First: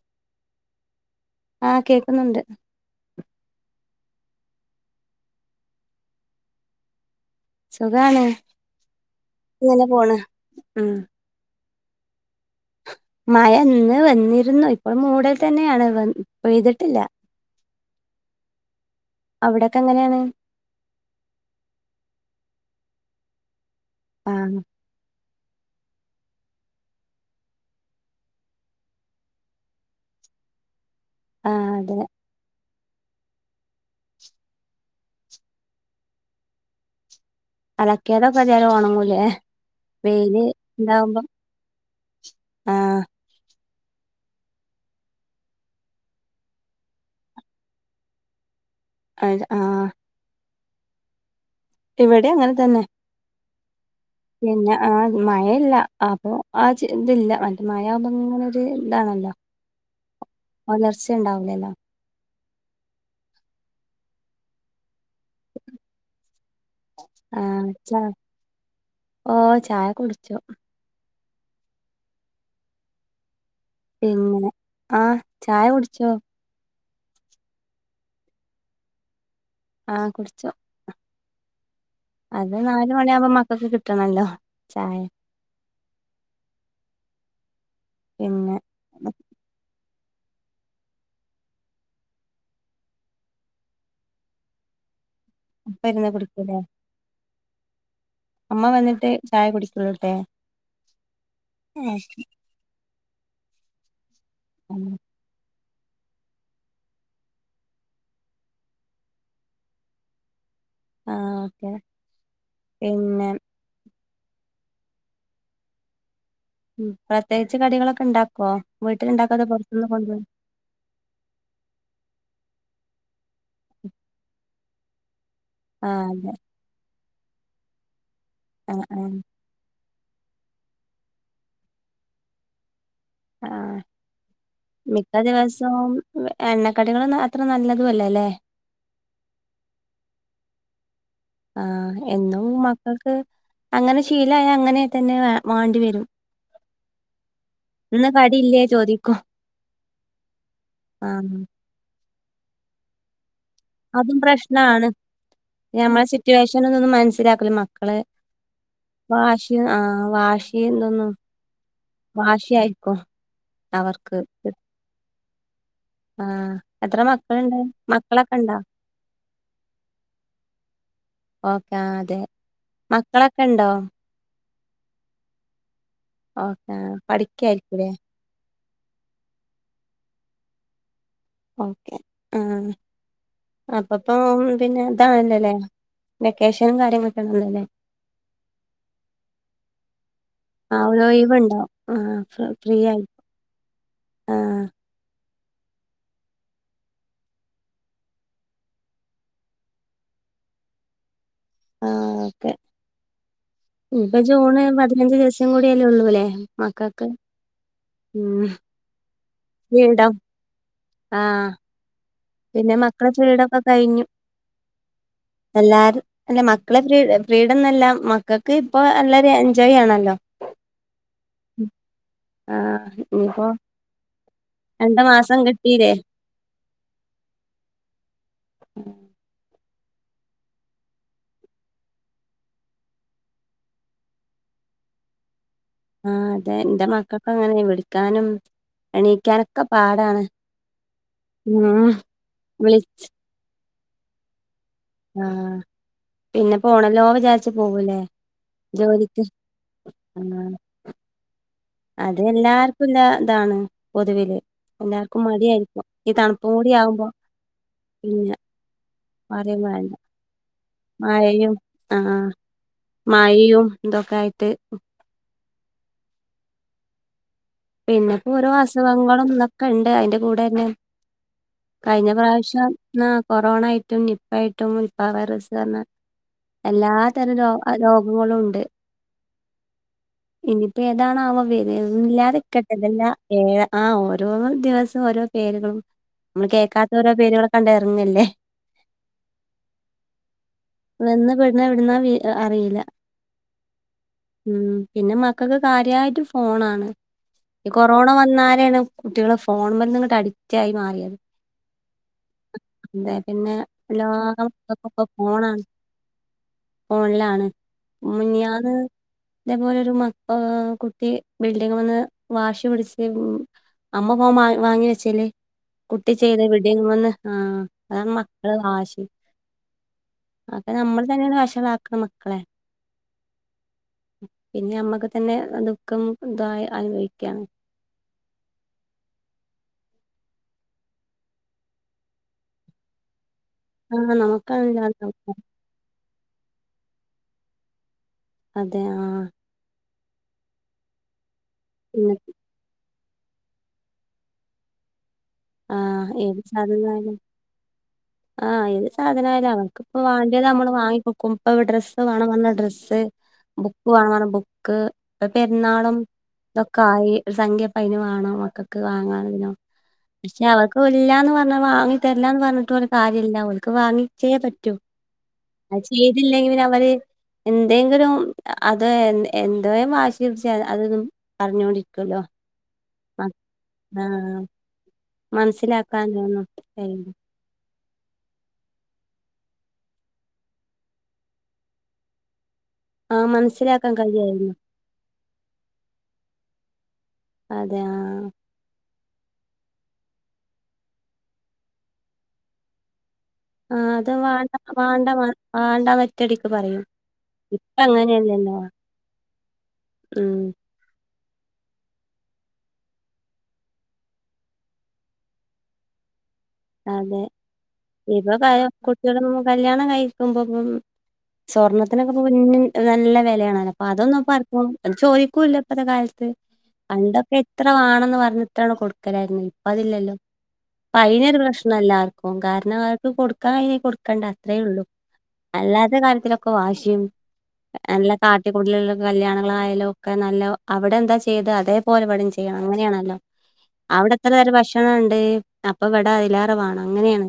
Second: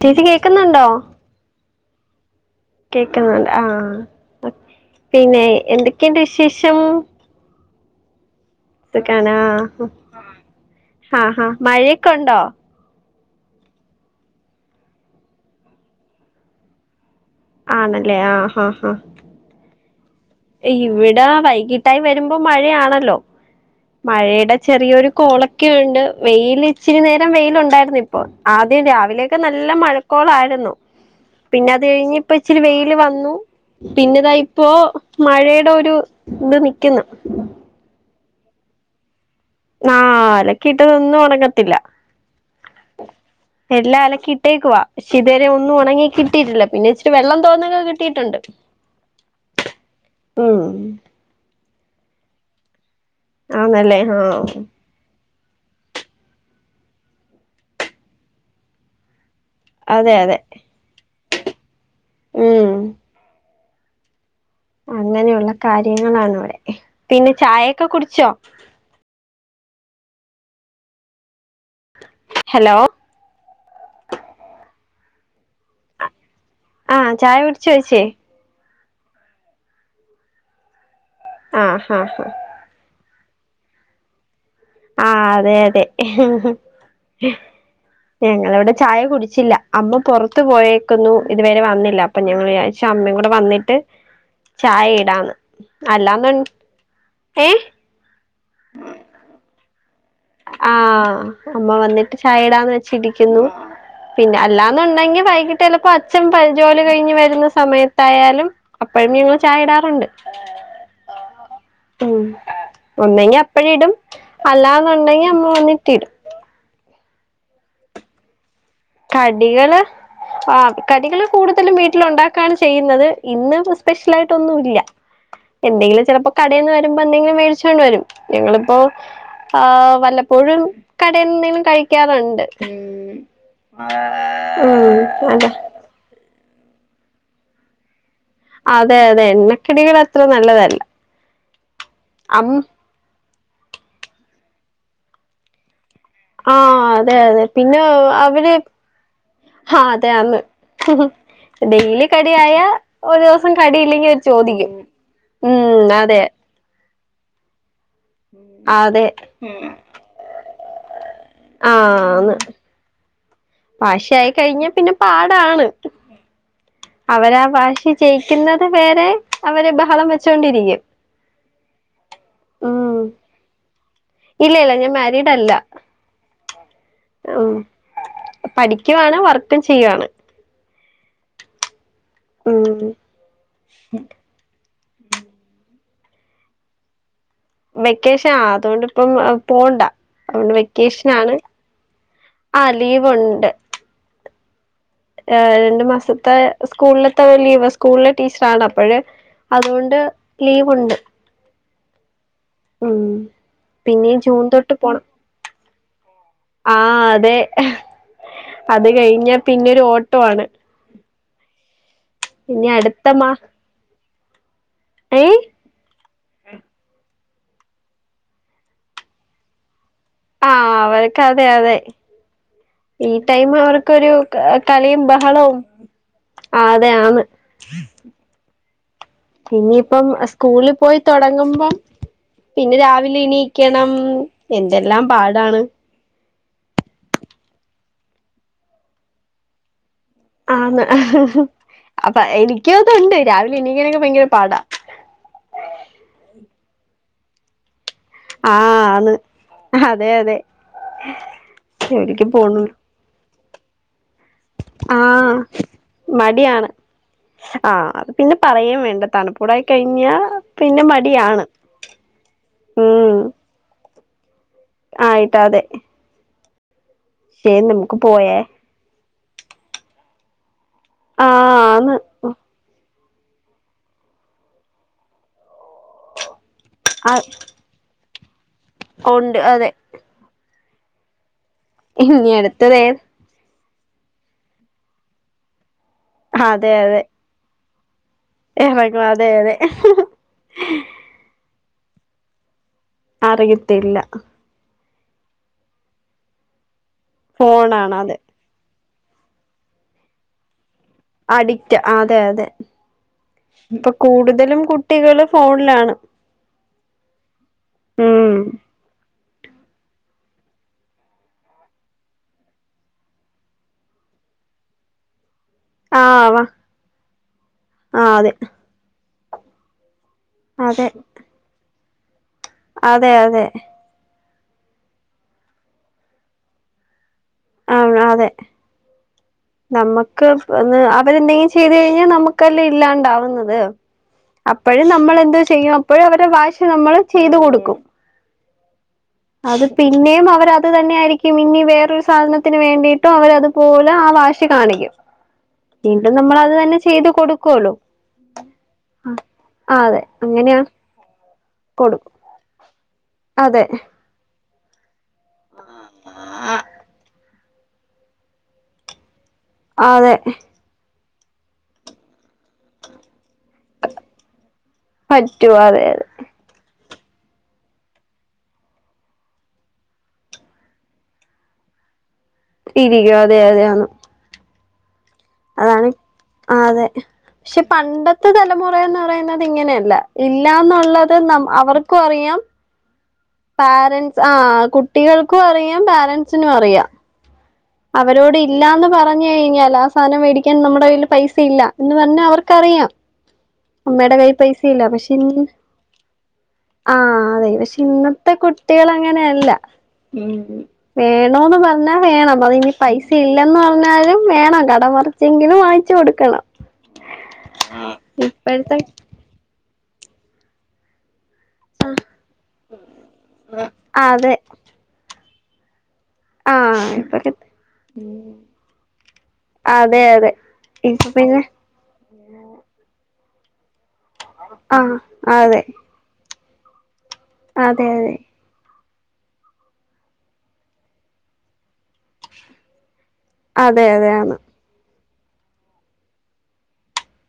ചേച്ചി കേക്കുന്നുണ്ടോ ക്കുന്നുണ്ട് കുന്നുണ്ട് ആ പിന്നെ എന്തൊക്കെയുണ്ട് വിശേഷം സുഖാണ് സുഖാണോ ഇങ്ങനെ പോണ് ഉം ഹ ഹാ മഴയൊക്കെ ഉണ്ടോ മഴ ഇന്ന് വന്നിരുന്നു ഇപ്പൾ മൂടൽ തന്നെയാണ് പെയ്തിട്ടില്ല ആണല്ലേ ആ ഹ ഹ അവിടെക്കെ എങ്ങനെയാണ് ഇവിടെ വൈകിട്ടായി വരുമ്പോ മഴയാണല്ലോ മഴയുടെ ആഹ് ചെറിയൊരു കൊളക്കെയുണ്ട് വെയ്ൽ ഇച്ചിരി നേരം വെയില് ഉണ്ടായിരുന്നു ഇപ്പോആദ്യം രാവിലെയൊക്കെ നല്ല മഴകോ ലായിരുന്നു പിന്നെ ആഹ് അത് അതെ കഴിഞ്ഞ് ഇപ്പ ഇച്ചിരി വെയില് വന്നു പിന്നെ താ ഇപ്പോ മഴയുടെ ഒരു ഇത് നിക്കുന്നു അലക്കെതൊക്കെ തായാലും ഓണങ്ങൂല്ലേ ആ അലക്കി ഇട്ടതൊന്നും ഉണങ്ങത്തില്ല ആഹ് എല്ലാം അലക്കി ഇട്ടേക്കുവാ പക്ഷേ ഇതുവരെ ഒന്നും ഉണങ്ങി കിട്ടിയിട്ടില്ല പിന്നെ ഇച്ചിരി വെള്ളം തോർന്നൊക്കെ കിട്ടിയിട്ടുണ്ട് അ ആ ഉം ഇവിടെ അങ്ങനെ തന്നെ ആന്നല്ലേ ആഹ് പിന്നെ ആ മഴയില്ല അപ്പൊ ആ ഇതില്ല മറ്റേ മഴാവുമ്പൊ ഇങ്ങനെ ഒരു ഇതാണല്ലോ അതെ അതെ ണ്ടാവുല്ലലേ ഉം അങ്ങനെയുള്ള കാര്യങ്ങളാണ്‌ ഇവിടെ പിന്നെ ആഹ് ചായൊക്കെ ച കുടിച്ചോ ഓ ചായ കുടിച്ചോ ഹലോ എങ്ങനെ ആ ചായ കുടിച്ചോ ആ ചായ കുടിച്ച് വച്ചേ ആ കുടിച്ചോ ആ ഹ ഹാ മണി ആവുമ്പോ മക്കക്ക് കിട്ടണല്ലോ ചായ ആ അതെ അതെ പിന്നെ ഞങ്ങളവിടെ ചായ കുടിച്ചില്ല അമ്മ പുറത്ത് പോയേക്കുന്നു ഇതുവരെ വന്നില്ല അപ്പൊ ഞങ്ങള് ചാരിച്ചു അമ്മയും കൂടെ വന്നിട്ട് ചായ ഇടാന്ന് അപ്പ ഇരുന്നു കുടിക്കുല്ലേ ഏ അമ്മ വന്നിട്ട് ചായ കുടി ആ അമ്മ വന്നിട്ട് ചായടാന്ന് വെച്ചിരിക്കുന്നു പിന്നെ ആഹ് അല്ലാന്നുണ്ടെങ്കി വൈകി ചിലപ്പോ അച്ഛൻ ജോലി കഴിഞ്ഞ് വരുന്ന സമയത്തായാലും അപ്പഴും ഞങ്ങള് ചായ ഇടാറുണ്ട് ഓക്കെ ഉം പിന്നെ ഒന്നെങ്കി അപ്പഴ ഇടും അല്ലാ ഒണ്ടെങ്കി അമ്മ വന്നിട്ടിടും ഉം പ്രത്യേകിച്ച് കടികളൊക്കെ ഉണ്ടാക്കോ കടികള് ആ കടികള് കൂടുതലും വീട്ടില് ഉണ്ടാക്കാൻ പെയ്യുന്നത് ഇന്ന് സ്പെഷ്യലായിട്ട ഒന്നുംല്ലാ എന്തെങ്കിലും ആഹ് ചെലപ്പോ അതെ കാടേന്ന് വരു പ്പം എന്തെങ്കിലും മേടിചോണ്ട് വരും ആഹ് ആഹ് വല്ലപ്പോഴും കടേന്നു എന്തേലും കഴിക്കാറുണ്ട് ആ ഉം മിക്ക അതെ ദിവസവും എണ്ണക്കടികൾ അത്ര നല്ലതുല്ലേ അല്ലേ അതെ അതെ എണ്ണക്കെടികൾ അത്ര നല്ലതല്ല ആഹ എന്നും അം മക്കൾക്ക് അങ്ങനെ ശീലായ അങ്ങനെ തന്നെ മാണ്ടിവരും ആഹ അതെ അതെ പിന്നെ അവര് കടിയില്ലേ ചോദിക്കും ആഹ അതെന്ന് ആഹ് ഡെയിലി കട ആയ ഒരസ അതും പ്രശ്നണ് ഉം ഞമ്മളെ അതെ സിറ്റുവേഷൻ ഒ ഒന്ന് മനസ്സിലാക്കല മക്കള് അതെ വാശി ആഹ വാശി എന്തൊന്നും വഷിയ ആയിക്കോ വാശ ആയി കഴിഞ്ഞ പിന്നെ പാടാണ് ആ എത്ര അവരാ മക്കളുണ്ട് ഭാഷി മക്കളൊക്കെ ഉണ്ടോ ജയിക്കുന്നത് വേരെ അവര് ബഹളം വെച്ചൊണ്ടിരിക്കും. ഓക്കെ അതെ മക്കളൊക്കെ ഉണ്ടോ ഇല്ല ഇല്ല ഞാൻ മാരിഡ് അല്ല ഓക്കെ ആ ഉ പഠിക്കായിരിക്കൂലേ പഠിക്കുവാണ് വർക്കും ചെയ്യുവാണ് ഓക്കെ ആ ഉം അപ്പപ്പ പിന്നെ ഇതാണല്ലല്ലേ വെക്കേഷനും കാര്യങ്ങളൊക്കെ ആണല്ലോല്ലേ വെക്കേഷൻ ആ അതുകൊണ്ട് ഇപ്പം പോണ്ടാ അതൊണ്ട് ആ ഒരു വെക്കേഷൻ ആണ് ഒഴിവുണ്ടാവും ആ ഫ്രീ ആയി ആലീവുണ്ട്. ആ രണ്ടു മാസത്തെ സ്കൂളിലത്തെ ലീവ് സ്കൂളിലെ ടീച്ചറാണ് അപ്പോഴ അതുകൊണ്ട് ലീവുണ്ട്. ആ ഓക്കെ ഉം പിന്നെ ഇപ്പൊ ജൂണ് പതിനഞ്ച് ദിവസം കൂടിയല്ലേ ഉള്ളൂല്ലേ ആഹ മക്കൾക്ക് അതെ ഉം അത് കഴിഞ്ഞ ഫ്രീ പിന്നെരു ഉണ്ടാവും ഓട്ടോ ആണ് ആ ഇനി പിന്നെ അടുത്ത മക്കളെ മാ ഫ്രീടൊക്കെ കഴിഞ്ഞു ഏ എല്ലാരും അല്ല മക്കളെ ഫ്രീ ഫ്രീഡം എന്നല്ല മക്കൾക്ക് ഇപ്പൊ നല്ലരു എൻജോയ് ആണല്ലോ ആ അവർക്ക് അതെ അതെ ആഹ് ഈ ഇനിയിപ്പോ ടൈം അവർക്കൊ ഒരു രണ്ട് കളിയും മാസം ബഹളവും. കിട്ടീല്ലേ ആ അതെ ആന്ന് ഉം [unintelligible] ഇനിയിപ്പം സ്കൂളിൽ പോയി തൊടങ്ങുമ്പം പിന്നെ രാവിലെ എണീക്കണം എന്തെല്ലാം പാടാണ്. ആ അതെ എന്റെ മക്കൾക്ക് അങ്ങനെ വിളിക്കാനും എണീക്കാനൊക്കെ പാ ആന്ന് അപ്പൊ എനിക്ക വിളി അത്ണ്ട് രാവിലെ എനിക്കനൊക്കെ ഭയങ്കര പാടാ ആഹ്. പിന്നെ പോണല്ലോ വിചാരിച് പോവൂല്ലേ ആഹ് ആന്ന് ജോലിക്ക് അതെ ആ അതെ അത് ജോലിക്ക് പോണു എല്ലാർക്കുംല്ല ഇതാണ്. പൊതുവില് എല്ലാർക്കും ആഹ് മടിയായിരിക്കും ഈ തണുപ്പും കൂടി ആകുമ്പോ ആ... അത് പിന്നെ പറയാൻ വേണ്ട പറയും തണുപ്പൂടായി വേണ്ട കഴിഞ്ഞാ പിന്നെ മടിയാണ് മഴയും ആഹ ഉം മയും ഇതൊക്കെ ആയിട്ട് പിട്ടാതെ പിന്നെപ്പോ പോയേ ഓരോ അസുഖങ്ങളും. ന്നൊക്കെ ഉണ്ട് അയിന്റെ കൂടെ തന്നെ ആഹ് ആന്ന് കഴിഞ്ഞ പ്രാവശ്യം കൊറോണ ആയിട്ടും നിപ്പ ആയിട്ടും നിപ്പ വൈറസാ പറഞ്ഞാ എല്ലാ ആഹ് തരം രോഗ അ മോളും ഉണ്ട് [unintelligible] ഉണ്ട് അതെ ഇനിയിപ്പോ ഏതാണാവ വെര.. ഒന്നു ഇനി അടുത്തത് ഇല്ലതിക്കട്ടെ.. ഏത് ഏ ആ ഓരോ ദിവസം ഓരോ പേരുകളും നമ്മൾ കേക്കാത്ത ഓരോ പേരുകളൊക്കെ ഇറങ്ങല്ലേ എക്ക അതെ അതെ [unintelligible] പി എവിടുന്നാ അറിയില്ല. അറിയത്തില്ല. ഉം പിന്നെ മക്കൾക്ക് കാര്യമായിട്ട് ഫോണാണ് ഈ ഫോണാണ് കൊറോണ അതെ വന്നാരെണ് കുട്ടികള് ഫോൺമ്മങ്ങട്ട് അഡിക്റ്റ് ആയി മാറി അതെ അഡിക്റ്റ് അതെ അതെ ഇപ്പൊ പിന്നെല്ലാ കൂടുതലും മക്കക്കിപ്പോ കുട്ടികള് ഫോണാണ് ഫോണിലാണ് ഫോണിലാണ്... ഉം മിന്നിയാന്ന് ഇതേപോലെ ഒരു മ കുട്ടി ബിൽഡിംങ്ങ്മെന്ന് വാശി പിടിച്ചിട്ട് അമ്മ ഫോൺ വാങ്ങി വെചേല് കുട്ടി ആഹ് വ ചെയ്തെ.. ബിൽഡിങ്മ്മന്ന്.. ആ അത ആഹ് അതെ മക്കള വാശി ഒക്കെ അതെ നമ്മൾ തന്നെയാണ് വഷളാക്കണേ മക്കളെ അതെ അതെ പിന്നെ ഞമ്മക്ക് തന്നെ ദുഃഖം അനുഭവി ആ അതെ നമുക്ക്ന്ന് അവരെന്തെങ്കിലും ചെയ്തു കഴിഞ്ഞാൽ നമുക്കല്ലെ ഇല്ലാണ്ടാവുന്നത് അതെ ആ നമുക്കാണല്ലോ അപ്പോഴും അത്. നമ്മൾ എന്തോ ചെയ്യും അപ്പോഴും അവരുടെ വാശി നമ്മൾ ചെയ്തു കൊടുക്കും അതെ ആ അത് പിന്നെയും അവർ അത് തന്നെ ആയിരിക്കും ഇനി വേറൊരു പിന്നെ സാധനത്തിന് വേണ്ടിട്ട് ട്ടും അവരതുപോലെ ആ വാശി കാണിക്കും ആ വീണ്ടും നമ്മൾ ഏത് അത് തന്നെ ചെയ്ത് സാധനമായാലും കൊടുക്കോലോ [inaudible] ആഹ് ഏത് സാധനായാലും അവര്ക് പ്പൊ അതെ വാണ്ടീത് അങ്ങനെയാ നമ്മൾ വാങ്ങി കൊടുക്കും പ്പൊ ഡ്രസ്സ്‌ കൊടുക്കും വാണം പറഞ്ഞ ഡ്രസ്സ്‌ അതെ ബുക്ക് വാങ്ങണം ബുക്ക്.. പ്പൊ പെരുന്നാളും തൊക്കെ ആയി ഒരു സംഖ്യപ്പൊ അയിന് വാണം മക്കക്ക് വാങ്ങാൻ ആഹ് അതെ പക്ഷെ അവക്ക് ഇല്ലാന്ന് പറഞ്ഞ് വാങ്ങി തര്ല്ല ന്ന് പറഞ്ഞിട്ട് ഒരു കാര്യ ല്ല ഓൽക്ക് വാങ്ങിച്ചെ പറ്റൂ, പറ്റൂ അതെ അത് അതെ ചെയ്തില്ലെങ്കിൽ പിന്നെഅവര് എന്തെങ്കിലും, അത് എന്തേ വാശിടു ച്ചാല് അത് പറഞ്ഞോണ്ടിരിക്കുല്ലോ ഇരിക, അതെ അതെയാണ് അതാണ്. മനസ്സിലാക്കാനൊന്നും ആ അതെ കഴിയില്ല പക്ഷെ പണ്ടത്തെ തലമുറേന്ന് പറയുന്നത് ഇങ്ങനെയല്ല. ഇല്ലാന്നുള്ളത് ന അവർക്കും അറിയാം ആഹ് മനസ്സിലാക്കാൻ പാരൻറ്സ് ആ കഴിയായിരുന്നു കുട്ടികൾക്കും അറിയാം പാരൻറ്സിനും അറിയാം അതെ ആഹ് അവരോട് ഇല്ലാന്ന് പറ പറഞ്ഞയിഞ്ഞാലാസാനം വേടിക്യാൻ നമ്മെടെ കയ്യില് പൈസ ഇല്ല, എന്ന് പറഞ്ഞ അവർക്കറിയ ആഹ് അത് അമ്മേടെ വാണ്ട കയ്യ്പൈസ ഇല്ല വാണ്ട പക്ഷെ വാ- വാണ്ടാന്ന് ഒറ്റടിക്ക് പറയും ആ ഇപ്പ ഇന്നത്തെ അങ്ങനെയല്ലല്ലോ കുട്ടികള് അങ്ങനെയല്ല, ഉം വേണോന്ന് പറഞ്ഞാ വേണം അതിനി പൈസ ഇല്ലന്ന് പറഞ്ഞാലും വേണം, കടമറിച്ചെങ്കിലും വാങ്ങിച്ചു കൊടുക്കണം അതെ ഇപ്പൊ ഇപ്പോഴത്തെ പഴേകുട്ടികള് കല്യാണം കഴിക്കുമ്പോം സ്വർണ്ണത്തിനൊക്കെപ്പൊ നല്ല വെ ലയാണല്ലോ അപ്പൊ അതെ അതൊന്നുപ്പാർക്കും, ചോദിക്കൂല്ല ഇപ്പത്തെ കാലത്ത് ആഹ് ഇപ്പൊക്കെ പണ്ടൊക്കെ ഇത്ര വാണംന്ന് പറഞ്ഞിട്ടാണ് കൊടുക്കലായിരുന്ന്. ഇപ്പതില്ലല്ലോ ഇപ്പ പിന്നെ എല്ലാവർക്കും കാരണം അവർക്ക് കൊടുക്കാൻ കഴിഞ്ഞല്ലെങ്കി കൊടുക്കണ്ട അത്രേ ഉള്ളൂ. ആഹ് അതെ അല്ലാത്ത കാര്യതിലൊക്കെ ക്കെവാശിയും അതെ അതെ എല്ല കാട്ടിക്കൂട്ടലെല്ല കല്യാണങ്ങളായാലും ഒക്കെ നല്ല അവിടെ എന്താ ചെയ്ത് അതേപോലെ ഇവടിം ചെയ്യണം അങ്ങനെയാണല്ലോ അതെ അതെ അവിടെ എത്ര ആണ് തരം ഭക്ഷണണ്ട്, അപ്പൊ വടെ അതിലാറ വാണം അങ്ങനേണ്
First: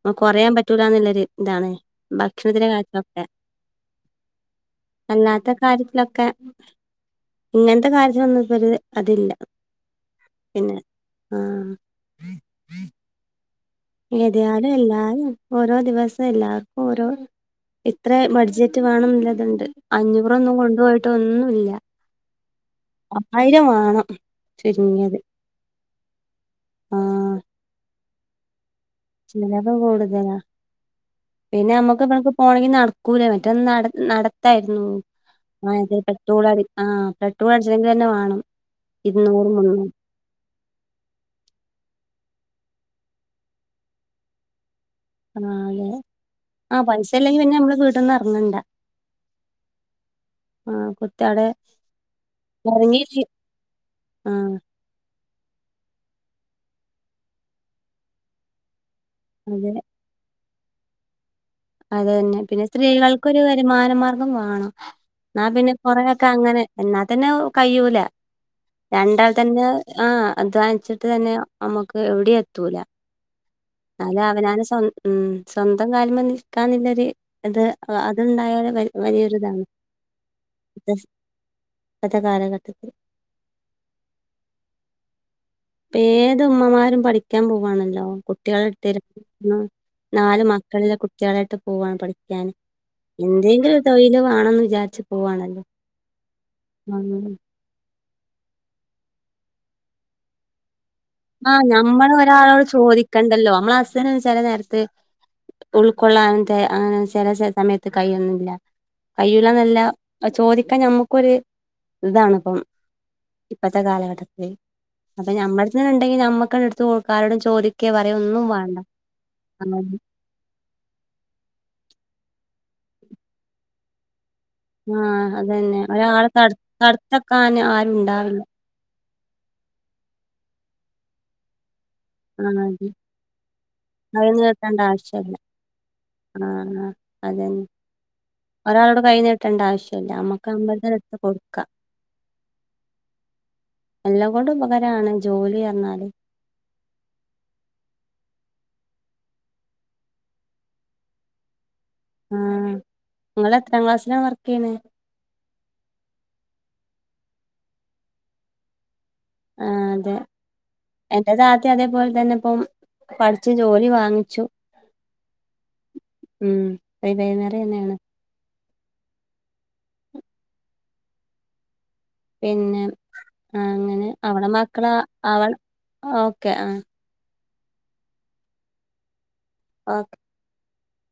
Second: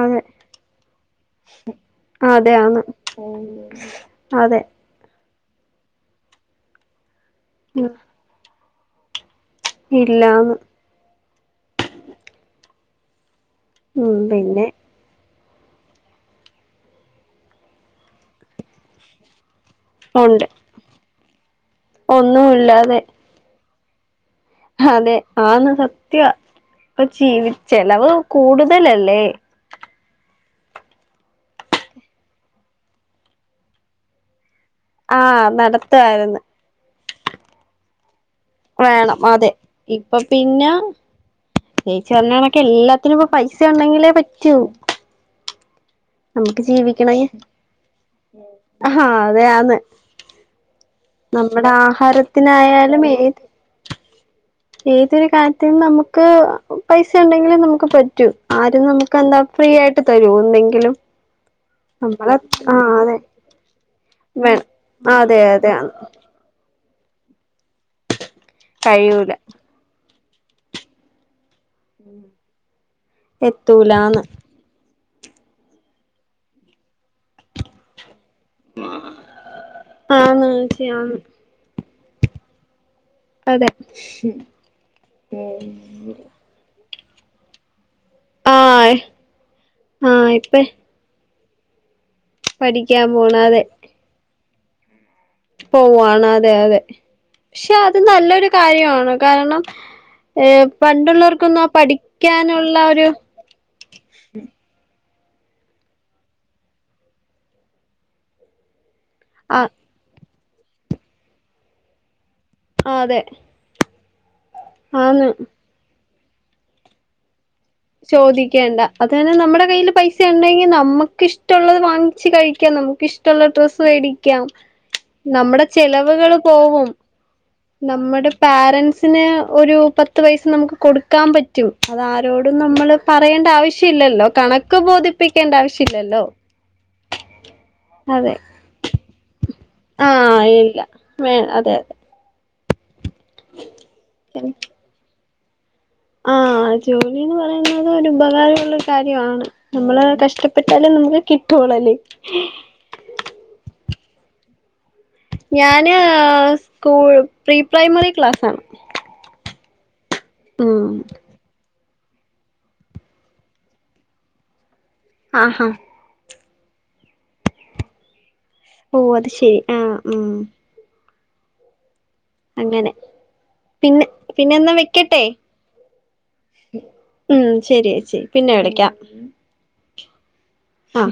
അതെ കൊറയാൻ പറ്റൂലന്ന്ല്ലൊരു താണ് അതെ ഭക്ഷണത്തിന്റെ ആണ് കാര്യത്തിലൊക്കെ അതെ അല്ലാത്ത കാര്യത്തിലൊക്കെ, ഇങ്ങനത്തെ ഉം കാര്യത്തിലൊന്നും ഇപ്പത് അതില്ല ഇല്ലാ, ആഹ് ഉം ഏത് പിന്നെ അതല്ലാ.. ഓരോ ദിവസം എല്ലാർക്കും ഓരോ ഇത്ര ബഡ്ജറ്റ് വേണംന്നുള്ളതുണ്ട് ഉണ്ട് അഞ്ഞൂറൊന്നും കൊണ്ടുപോയിട്ട് ഒന്നുല്ല, ഒന്നുമില്ലാതെ പത്തായിരം വാണം അതെ ആന്ന് സത്യ ആ ഇപ്പ ജീവ ചിലവ് കൂടും [unintelligible] അത പിന്നെ നമ്മക്ക് ഇ പോണെങ്കിൽ നടക്കൂല മറ്റെ നട നട ക്കായിരുന്നു. ആഹ് അത് നടത്തുവാരുന്ന് പെട്രോൾ അടി് ക്കണം, പെട്രോൾ അടിച്ചണെങ്കിലെന്നെ വേണം വേണം ഇരുന്നൂറ് അതെ, മുന്നൂറ് ഇപ്പൊ പിന്ന, ചേച്ചി പറഞ്ഞണ എല്ലാത്തിനുപ്പൊ പൈസ ഉണ്ടെങ്കിലേ പറ്റൂ. നാലെ നമുക്ക് ആ പൈസ ജീവിക്കണെങ്കി ഇല്ലെങ്കി പിന്നെ ഞമ്മള് വീട്ട്ന്ന് എറങ്ങണ്ട ആഹാ അതെ ആന്ന് ആ കൊ നമ്മുടെ ആഹാരത്തിനായാലും ഏത്, ആഹ് ഏത് ഒരു കാര്യത്തിന് നമുക്ക്.. പൈസ ഉണ്ടെങ്കിലേ നമുക്ക് പറ്റൂ, ആരും നമു- ക്കെന്താ ഫ്രീ അതെ ആയിട്ട് തരോ എന്തെങ്കിലും അത് നമ്മളെ തന്നെ പിന്നെ ആ അതെ സ്ത്രീകൾക്കൊരു വരുമാനമാർഗം വേണം വാണം, അതെ ന്നാ അതെ പിന്നെ ആന്ന് കൊറെ അങ്ങനെ എന്നാത്തന്നെ കയ്യൂല കഴിയൂല രണ്ടാൾതന്നെ ആ അധ്വാനിച്ചിട്ട് തന്നെ നമ്മുക്ക് എവിടീം എത്തൂല അല്ല എത്തൂലാന്ന് അവനാന് സ്വം ഉം സ്വന്തം കാലിംമ്മേ നിൽക്കാന്നില്ലൊര് അത് അ അത്ണ്ടായാലും വലിയൊരിതാണ് ആ ഇപ്പത്തെ ചെയ്യാം ഇപ്പത്തെ കാലഘട്ടത്തിൽ അതെ മ്മ്ഹ് ഏത് ഉമ്മമാരും പഠിക്കാൻ പോവാണല്ലോ, കുട്ടികളട്ടി ആഹ് [unintelligible] ആഹ് നാല് ഇപ്പ മക്കള്ള്ള കുട്ടികളായിട്ട് പോവാണ് പഠി ഞാൻ പഠിക്കാൻ പോണ് അതെ എന്തെങ്കിലും ഒരു തൊഴില് വേണന്ന് വിചാരിച് പോവാണ് അതെ അതെ ക്ഷെ ത് നല്ലൊരു കാര്യാണ് കാരണം ഏ ആ ഞമ്മളൊരാളോട് ഒരു ചോദിക്കണ്ടല്ലോ നമ്മളെ അസ്ച്ഛന് ചെല നേരത്ത് ഉൾക്കൊള്ളാനെന്തെ ആ ചെല സെ സമയത്ത് കഴിയുന്നില്ല ആ കയൂന്നല്ല ചോദിക്കാൻ ഞമ്മക്കൊരു ഇതാണ് പ്പം അതെ ഇപ്പത്തെ കാലഘട്ടത്തി ആന്ന് അപ്പ ഞമ്മള് ഇന്ടെങ്കിൽ ഞമ്മകങ്ങിട്ത് കൊടുക്ക ആരോടും ചോദി ചോദിക്കേണ്ട അത് തന്നെ നമ്മുടെ കയ്യിൽ പൈസണ്ടെങ്കി നമുക്ക് ഇഷ്ടള്ളത് വാങ്ങിച്ച് കഴി - നമുക്കിഷ്ടള്ള ഡ്രസ്സ് വേടിക്കാം ആഹ് നമ്മുടെ അതന്നെ ഒരാളെ ചെലവുകള് പോവും തടുത്തെക്കാൻ ആരും നമ്മുടെ ഉണ്ടാവില്ല പാരൻറ്സിന് ഒരു പത്ത് പൈസ നമുക്ക് കൊടുക്കാൻ പറ്റും അതാരോടും ആഹ് നമ്മള് അതെ കൈ പറയേണ്ടാവശ്യല്ലല്ലോ കണക്ക് നീട്ടേണ്ട ബോധിപ്പിക്കേണ്ടാവശ്യല്ലല്ലോ അ അതെന്നെ ഒരാള് ട് കൈ നീട്ടണ്ട ആവശ്യ ല്ല ആഹ് നമ്മക്ക് ഇല്ല അന്നേ രട്ത്ത് വേ കൊടുക്കാ അതെ അതെ എല്ലാംകൊണ്ടും ഉപകാരാണ് ജോലിറി ഞ്ഞാല് ആഹ് ജോലിന്ന് പറയുന്നത് ഒരു ഉപകാരോള്ള കാര്യമാണ് നമ്മള് കഷ്ടപ്പെട്ടാലും നമുക്ക് കിട്ടുള്ളല്ലേ ആ ങ്ങള് എത്രാം ക്ലാസ്സിലാ വർക്ക് ചെയ്യ്ണെ ഞാന്--സ്കൂൾ പ്രീ പ്രൈമറി ക്ലാസ്സാണ് ആ അതെ മ് എന്റേത് അതേപോലെ തന്നെപ്പം പഠി ച്ച് ജോലി വാങ്ങിച്ചു ആഹ ഉം [unintelligible] ഓ അത് ശരി ആ ഉം പിന്നെ അങ്ങനെ ആ പിന്നെ അങ്ങനെ അവളെ പിന്നെ എന്നാ മക്കള വെക്കട്ടെ അവൾ ഓക്കെ ആ ഉം ശരി ഏച്ചി പിന്നെ വിളിക്കാം ഓക്കെ ആ